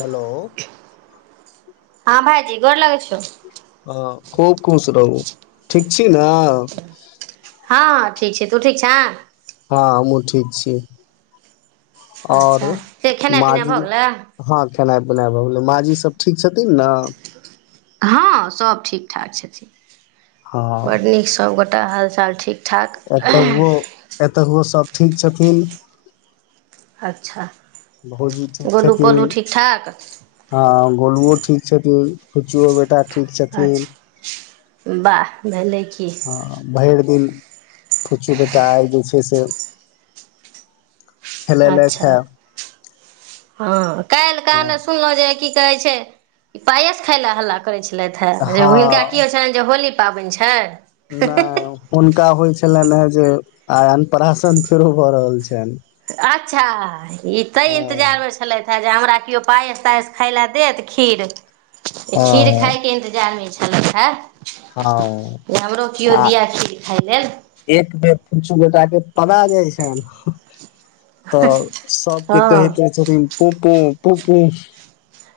Hello हँ भाईजी गोर लगै छियौ हँ खूब खुश रहू ठीक छी। न हँ हँ ठीक छै। तू ठीक छैं। हँ हमू ठीक छी आओर अच्छा से खेनाइ पिनाइ माँजी भऽ गेलै मातु खेनाइ पिनाय भ गेलइ माँजी सब ठीक छथिन न हँ सब ठीक ठाक छथिन हँ बड़ नीक सभगोटा हालचाल ठीक ठाक एतहुओ एतहुओ सभ ठीक छथिन अच्छा भौजी ठीक गोलू पोलू छथिन ठीक ठाक हँ गोलुओ ठीक छथिन फुच्चुओ बेटा ठीक छथिन अच्छा वाह भेलै की हँ भरि दिन फुच्चू बेटा आइ जे छै। से खेलएलैथ अच्छा हैं हँ काल्हि कहाँदनि सुनलौं जे की कहय छै। इ पायस खाय ले हल्ला करै छै। छेलथि हैं जे हिनका की होइ छेलनि जे होली पावनि छै नै कोन उ का होइ छलने हे जे आ अनप्राशन फेरो भऽ रहल छेन अच्छा ई ते इंतजार हँ मे छले है जे हमरा केउ पारस तारस खाय ल देत खीर खीर हँ खाय के इंतजार मे छै। उ है हँ आ खीर खाय लेल एक बेर पूछ अ बेटा के पदा जाइ छैन तऽ सभके कहेते हँ छथिन पुपू पुपू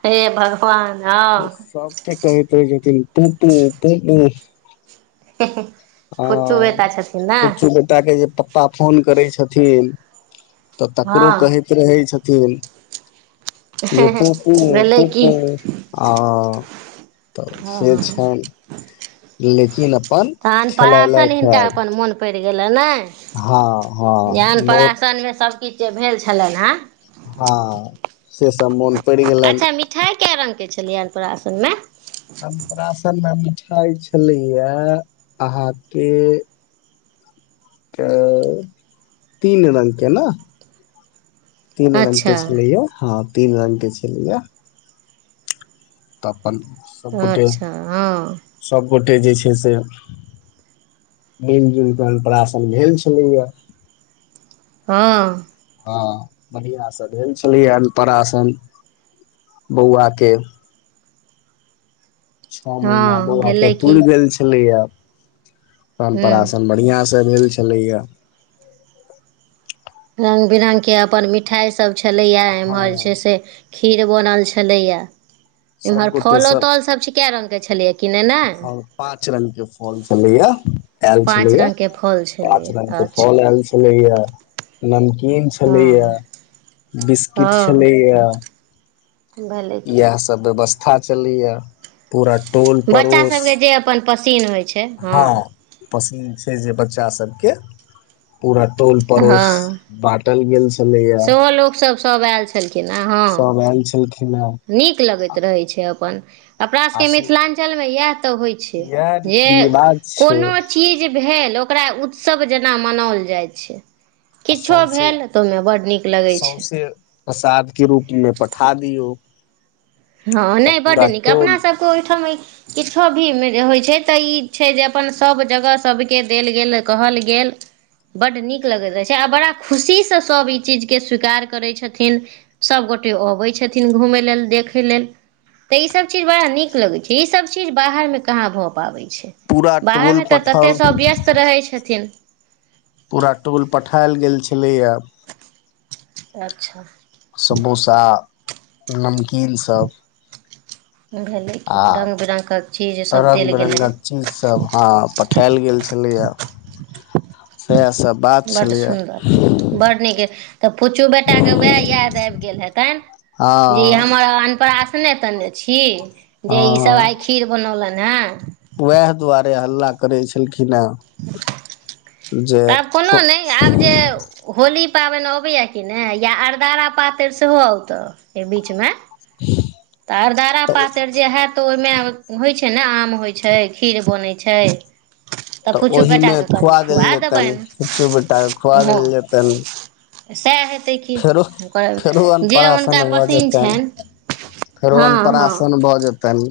हे भगवान हँ सब ठ कहैत रहैत छथिन पुपू पुपू ह फुच्चू बेटा छथिन ने पुछु बेटा के जे पप्पा पप्पा फोन करै छथिन तऽ तकरो हँ कहैत रहै छथिन जे पुपू भेलै की पुपू आ तऽ से छन लेकिन अप्पन तहन अन्नप्राशन हिनका अपन मोन प‌इर गेलन ने हँ जहन हँ नोत अन्नप्राशन मे सभकिछ जे भेल छलेन हेँ हँ से सब मोन प‌इड़ गेलन न कै रंग के छलियै अन्नप्राशन मे अन्नप्राशन में मिठाई छलैया आहाँ के त तीन रंग के न तीन रंग अच्छा के छलैया हँ तीन रंग के छलैया तऽ अपन सभ गोटे अच्छा हँ सभगोटे जे छै। से मिल जुल के अन्नप्राशन भेल छलैया हँ हँ बढ़ियाँ से भेल छलिया अन्नप्राशन बौआ के छौ महीना हँ बौआ के भेलै की पुर गेल छलेया हूँ अन्नप्राशन बढ़िया से भेल छलैया रंग बिरंग के अपन मिठाई सभ छलैया एम्हर छै हँ से खीर बनल छलैया सब गोटे सँ के छले कि ने ने फल पाँच रंग के फल छलैया ऐल पांच छलैया रंग के फल छले पाँच रंग के फल अच्छा ऐल छलैया नमकीन छलैया हँ बिस्किट हँ छलैया भेलै कि इहै सब व्यवस्था चलैया पूरा टोल बच्चा पड़ोस सभके जे अपन पसिन्न होइ छै हँ पसंद से जे बच्चा सब के पूरा टोल पड़ोस हँ बाँटल गेल छलैया सेहो लोकसभ सभ ऐल छलखिन आ हँ सब आयल छलखिन हेँ नीक लगैत रहैत छै अपन अपना सबके आस मिथिलांनचल इ है तऽ होइ छै। इएह जे रीति रिवाज छै कोनो चीज भेल ओकरा उत्सव जेना मनोल जाय छै। आ किछो सौंसे भेल त ओहिमे ब सौंसे प्रसाद के रूप मे पठा दियऔ हँ नहि बड्ड नीक अपना टोल सबक ओहिठाम कि छ भी जे होइ छै। तऽ ई छै। जे अपन सभ जगह सभके देल गेल कहल गेल बड नीक लगैत रहै छै। आ बड़ा खुशी से सभ ई चीज के स्वीकार करैत छथिन सभ गोटे गोटे अबै छथिन घूम लेल देख देखे लेल ते इ सब चीज बड़ा नीक लगे छै। इ सब चीज बाहर में कहाँ भए पाबे छै। छै। पूरा टोल बाहरमे तऽ पठाओल ततेक सभ व्यस्त रहै छथिन पूरा टोल पठायल गेल छलैया अच्छा समोसा नमकीन सभ भेलै कि आ रङ्ग बिरङ्गके चीज सभ रंग देल गेलै बिरंगगक चीज सब हँ प उठाएल गेल छलैय सेहासब। बड्ड सुंदर बड्ड नीक तऽ पुछू बेटाके उएह याद आबि गेल हेतनि। जे हँ हमर अनप्रास नेत छी जे इ सब आइ हँ खीर बनौलनि हेँ उएह दुआरे हल्ला करै छलखिन्ह। तऽ आब कोनो नै आब जे होली पाबनि अबैया कि नै या अरदारा पातरि सेहो अत अय बीच में। तऽ अरदारा तऽ पातरि जे होयत ओहिमे होइ छै। ने आम होइ छै खीर बनय छै। तऽ पुछु ओहि बेटा मे कऽ कनि देल खुआ जेतनि देबनि किछु बेटा के खुआ ह देल जेतनि सएह हेतै की फेरो फेरो ओं जे अनपराशन हुनका भऽ पासिन्न जेतनि छनि। फेरो हँ हँ अन्नप्रासन भऽ जेतनि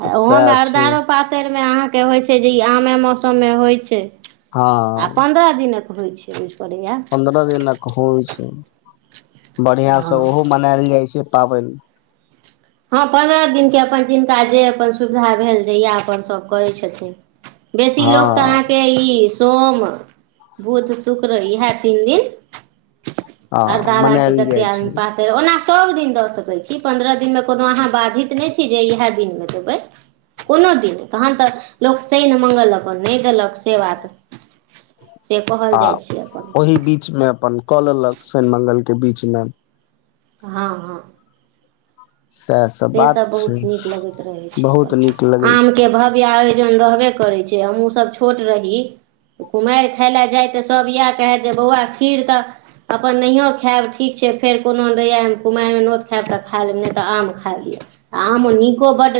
आ तऽ ओहोमे सएह छै अरदारो पातरि मे अहाँ के होइत छै जे ई आमे मौसम मे होइत छै। हँ आ पन्द्रह दिनक होइ छै इ। पन्द्रह दिनक होइ छै बढ़ियां स हँ ओहो मनायल जाइ छै। पाबनि हँ पन्द्रह दिनके अपन जिनका जे अपन सुविधा भेल जहिया अपन सभ करय छथिन। बेसी हँ लोक तऽ अहाँके इ सोम बुध शुक्र ऐहा तीन दिन हँ अरदारा के मनायल कते जाइ आदमी छै पातरि ओना सब दिन दऽ सकैत छी पन्द्रह दिनमे कोनो अहाँ बाधित नै छी जे इएह दिनमे देबै कोनो दिन तहन तऽ लोक शनि मङ्गल अपन नै देलक से बात से कहल आ जाइ छै अपन ओही बीचमे अपन कऽ लेलक शनि मंगलके बीचमे हां हां सएह सब बात सेसब बहुत छै नीक लगैत रहैत बहुत नीक छै। लगै आम छै के भव्य आयो हुं रहबे करय छै। हमहुूँ सब छोट रही कुमारि खाय लए जाय तऽ सब इहा कहथि जे बौआ खीर तऽ अपन नहिओ खायब ठीक छै। फेर कोनो दैया एहन कुमारि मे नोत खायब तऽ खा लेब नहि तऽ आम खा लिअ आ आम नीको बड्ड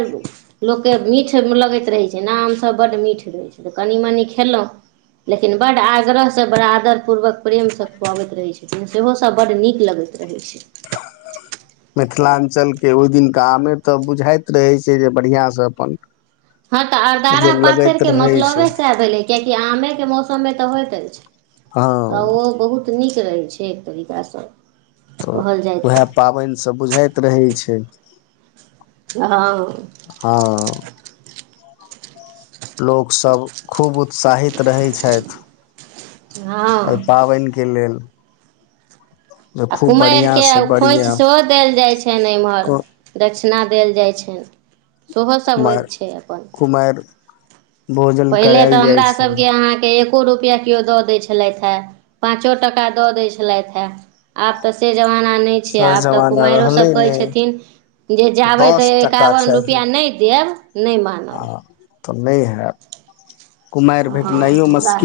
लोक के मिठ लगैत रहै छै। ने आम सब बड्ड मीठ दै छै तऽ कनि मनि खेलऊं लेकिन बड आग्रह स बड़ आदर पूर्वक प्रेम स खुआबैत रहय छथिन सेहो सभ बड नीक लगैत रहय छै। [inaudible] मिथिलांचल के ओहि दिनकामे तऽ बुझाइत रहै छै जे बढ़िआँ सअपन हँ तऽ अरदारा पातरि के मतलबे छै सेह भेलै कियाकि आमे के मौसम मे तऽ होइत अछि छै तऽ हँ ओ बहुत नीक रहय छै एक तरीका स तऽ उएह पाबनि स बुझायत रहै छै हां हँ अ अ लोक सब खूब उ उत्साहित रहै छथि हँ एहि पाबनि के लेल जे आ खूब बढ़िआँ कुमारिके आ से ओ खोइंछ बढ़िआँ सेहो देल जाइ छनि एम्हर दक्षिणा देल जाइ छनि सोहोसभ होइ कुमारि छै अपन कुमारि भोजन पहिले तऽ करायल जाइ हमरा छै सभ के अहाँके ए एको रुपया कियो दऽ दय छलथि हे पाँचो टका दऽ दै छलथि हे आब तऽ से जमाना नहि छै सर आब तऽ जमाना कुमारिओ सब रहलै कहै ने छथिन जे जाबै तऽ दस टका एकावन चाही रुपया नहि देब नहि आ मानब तऽ नहि हेब हँ हमरा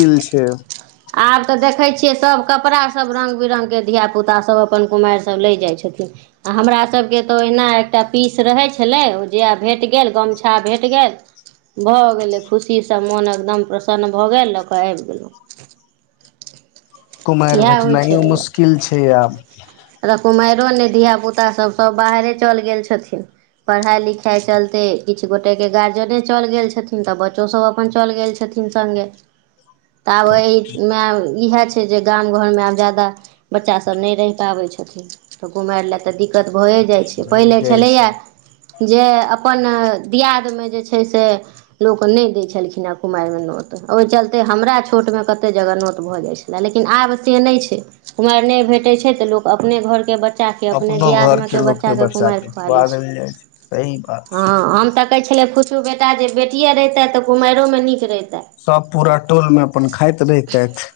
आब तऽ देखैत छियै सब कपड़ा सब रंग बिरंग के धिया पुता सब अपन कुमारि सब लै जाइ छथिन आ हमरा सब के त अना एकटा पीस रहै छलै ओ जे भेट गेल गमछा भेट गेल भऽ गेलै खुशीसँ मोन एकदम ेशन भऽ गेलऽ कऽ आबि गेलहुँ कुमारि इएह होइ भेटनाइयो मुश्किल छै आब छलै कुमार ो धिय पुता सब सब बाहरे चल गेल छथिन पढ़ाई लिखाई चलते किछ गोटे के गार्जियने चल गेल छथिन तऽ बच्चोसब अपन चल गेल छथिन तथिीन सङ्गे [inaudible] तऽ आब एहिहमे इएह छै जे गाम घरमे आब ज्यादा बच्चा सब रहि पाबै छथिनऽ घु लए तऽ दिक्कत तऽ भए जाइ छै भए पहिले जाइ छलैया छै जे अपन दियादमे जे छै से लोक नय दै छलखिन हेँ कुमारिमे नोत ओय चलते हमरा छोट मे कते जगह नौत भऽ जाइ छलै लेकिन लेकिन आब से नहि छै कुमायर नय भेटै छै तऽ लोक अपने घरके ब बच्चाके अपने अपनो घर दियादमे के लोक के बच्चाके बच्चा कुमारि के खुआ दै देल जाइ सही बात छै हँ हम तऽ कहै छलिए किुछु बेटा जे बेटियए रहितै तऽ कुमाररोमे नीक रहितै सभ पूरा टोलमे अपन खाइत रहितेथ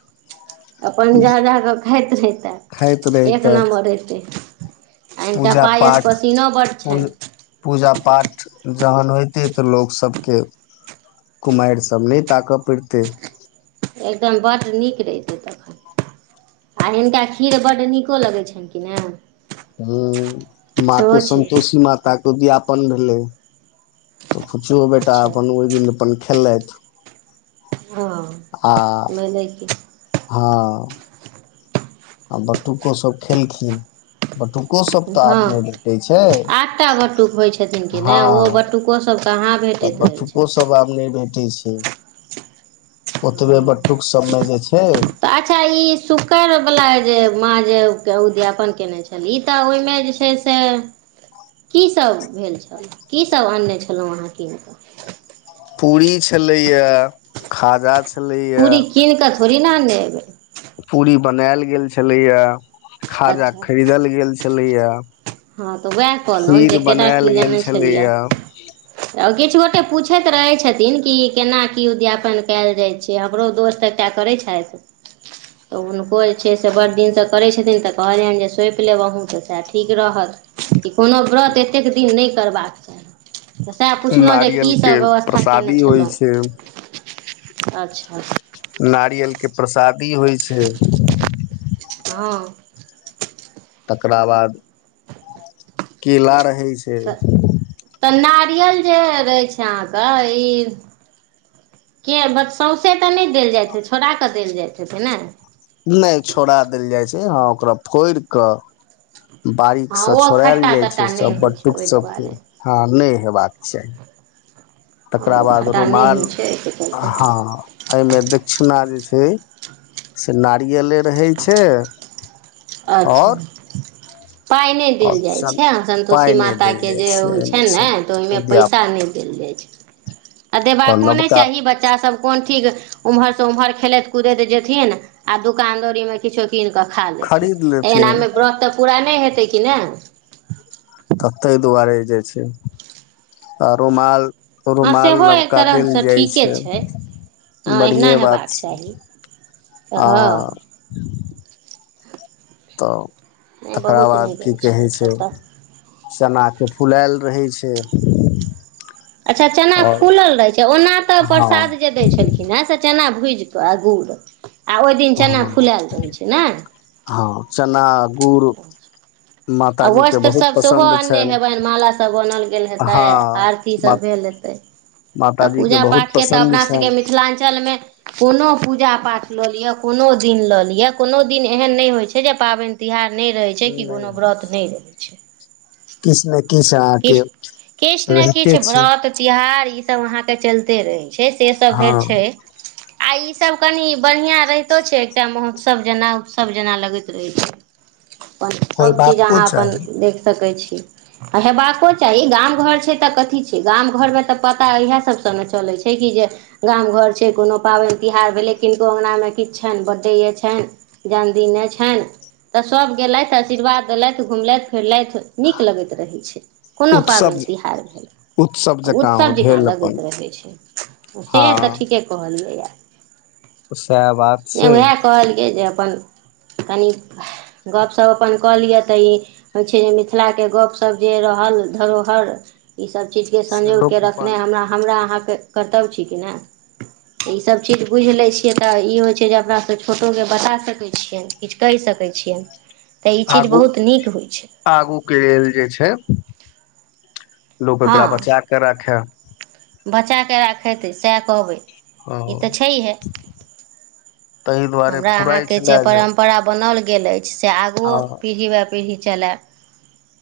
अपन जा जा कऽ खाइत रहितै खाइत एक रहितैथ नम्बर रयतै पूजा पाठ बड्ड पू छनि पूजा पाठ जहन होइतै तऽ लोक सभके कुमायर सब नय ताकपड़तै एकदम बड नीक रहिते तब आ हिनका खीर बड्ड नीको लगैत छनि कि ने ह माँके सन्तोषी माताके उद्यापन भेलै तऽ पुछियौ बेटा अच्छा अपन ओहि दिन अपन खेललयथ हँ मनेके हाँ आ बटुकोसब खेलखिन बटुको सब तऽ हँ आब नय भेटै छै आठटा बटुक होइ छथिन कि हँ नहि ओ बटुको सब कहाँ भेटैत तप रहै छथिन बटुकोसभ आब नय भेटै छै ओतबे हँ बटुक सबमे जे छै ला जे माँ जे उद्यापन कयने छली तऽ ओहिमे जे छै से कीसभ भेल छल कीसभ आनने छलो अहाँ कीन कऽ पुरी छले या खाजा छलैया पूरी कीन कऽ थोड़ी ने अनने एबै पूरी बनायल गेल छलैया खाजा अच्छा खरीदल गेल छलैया हँ तऽ उएह कहलहुँ जे केरा की गेल लेने छलियै छलैए किछ गोटे पूछेत रहे छथिन कि केना की उद्यापन कयल जाय छै हमरो दोस्त एटा करे छै तऽ हुनको जे छै से बड दिनसँ करै छथिन तऽ कहलियनि जे सौँप लेब अहूँ तऽ सएह ठीक रहल कोनो व्रत एतेक दिन नय करबाक चाही तऽ सेह पुछलहुँ जे नारियल के कीसभ व्यवस्था कयने प्रसादी होइ छलौ छै अच्छा नारियलके प्रसादी होय छै हाँ तकरा बाद केला रहै छै तऽ तऽ जे रहै छई ई के सौँसे तऽ नय देल जाइत ह छोड़ाके देल जाइत हेतै न नय छोड़ा देल जाइ छै हँ ओकरा फोड़ कऽ बारीक हँ से ओ छोड़ायल खट्टा जाइ छै तट्टा नहि सब होइ छै बटुक ओहि सबके दुआरे हँ नय हेबाक चाही तकरा ओ बाद खट्टा नहि रुमाल होइ छै एहिके चलते हँ एहिमे दक्षिणा जे छै से नारियले रहै छै अच्छा आओर पाई नहि देल जाइ ऑप्शन छै अ सन्तोषी पाइ नहि माता देल के जाइ जे होइ छै एहिमे ने सब तऽ ओहिमे पैसा उद्यापन नहि देल जाय छै आ आओर देबाको नहि नवका चाही बच्चासभ कोन ठीक ओम्हरसँ उम्हर खेलैत कुदैत जेथिन आ दोकान दौरीमे किछो कीन कऽ खा लेथिन खरीद लेथिन एनामे व्रत तऽ पूरा नहि हेतै कि नहि तऽ ताहि दुआरे जे छै आ रुमाल हँ रुमाल सेहो एक नवका देल तरहसँ जाइ ठीके छै हँ एहना बढ़िये बात हेबाक छै चाही तऽ आ हँ तऽ नहि तकरा बहुत बाद नीक की कहे अछि छै सभ तऽ चना के फुलायल रहे छै ए अच्छा चना फूलल रहैत छै ओना तऽ हँ प्रसाद जे दैत छलखिन हैं चना भुजि कऽ आ गूर आ ओहि दिन चना हँ फुलायल रहै छै ने गूड़ आ वस्त्रसभ सेहो अन्ने हेबनि मालासभ अनल गेल हेतै हँ आरतीसभ भेल हेतै तऽ माताजी पूजा बहुत पाठ के तऽ पसन्द अपना सभके छनि मिथिलांचलमे कोनो पूजा पाठ लऽ लिअ कोनो दिन लऽ लिअ कोनो दिन एहन नहि होइ छै जे पाबनि तिहार नहि रहै छै कि कोनो व्रत नहि रहै छै किछु ने किछु अहाँके किछु किछु ने रहिते किछु छै व्रत तिहार ई सब अहाँके चलते रहे छै से सब धैर हँ छै आ ईसभ कनि बढ़ियाँ रहितो छै एकटा महोत्सव जेना उत्सव जेना लगैत रहैत छै अपन सभचीज होयबाको अहाँ अपन चाही देख सकै छी आ हेबाको चाही गाम घर छै तऽ कथी छै गाम घरमे तऽ पता इएह सबसे न चलै छै कि जे गाम घर छै कोनो पाबनि तिहार भेलै किनको अंगना मे किछु छनि बड्डे ये छनि जन्मदिने छनि तऽ सब गेलथि आशीर्वाद देलथि घुमलथि फिरलथि नीक लगैत रहै छै कोनो उत्सव पाबनि तिहार भेल उत्सव आ उत्सव जकाँ भेल लगैत अपन रहै छै से तऽ हँ ठीके कहलियै सएह बात नहि छै उएह कहलियै जे अपन कनी गप सब अपन कऽ लिय तऽ ई छै जे मिथिला के गप सब सब जे रहल धरोहर ई सब चीज के से संजोग के लोक रखने अपन हमरा हमरा अहां के कर्तव्य छी कि नहि ईसभ चीज बुझि लै छियै तऽ ई होइ छै जे अपना सभ छोटोके बता सकैत छियै किछु कहि सकै सकै छियनि तऽ ई चीज आगू बहुत नीक होइ छै आगू के लेल जे छै लोक एकरा बचा क राखे बचाक राखयतै सएह कहबै ह ई तऽ छैहे ताहि दुआरे हमरा अहां फुराइ के छले जे परंपरा बनल गेल अछि से आगुओ हँ पीढ़ी वए पीढ़ी चलय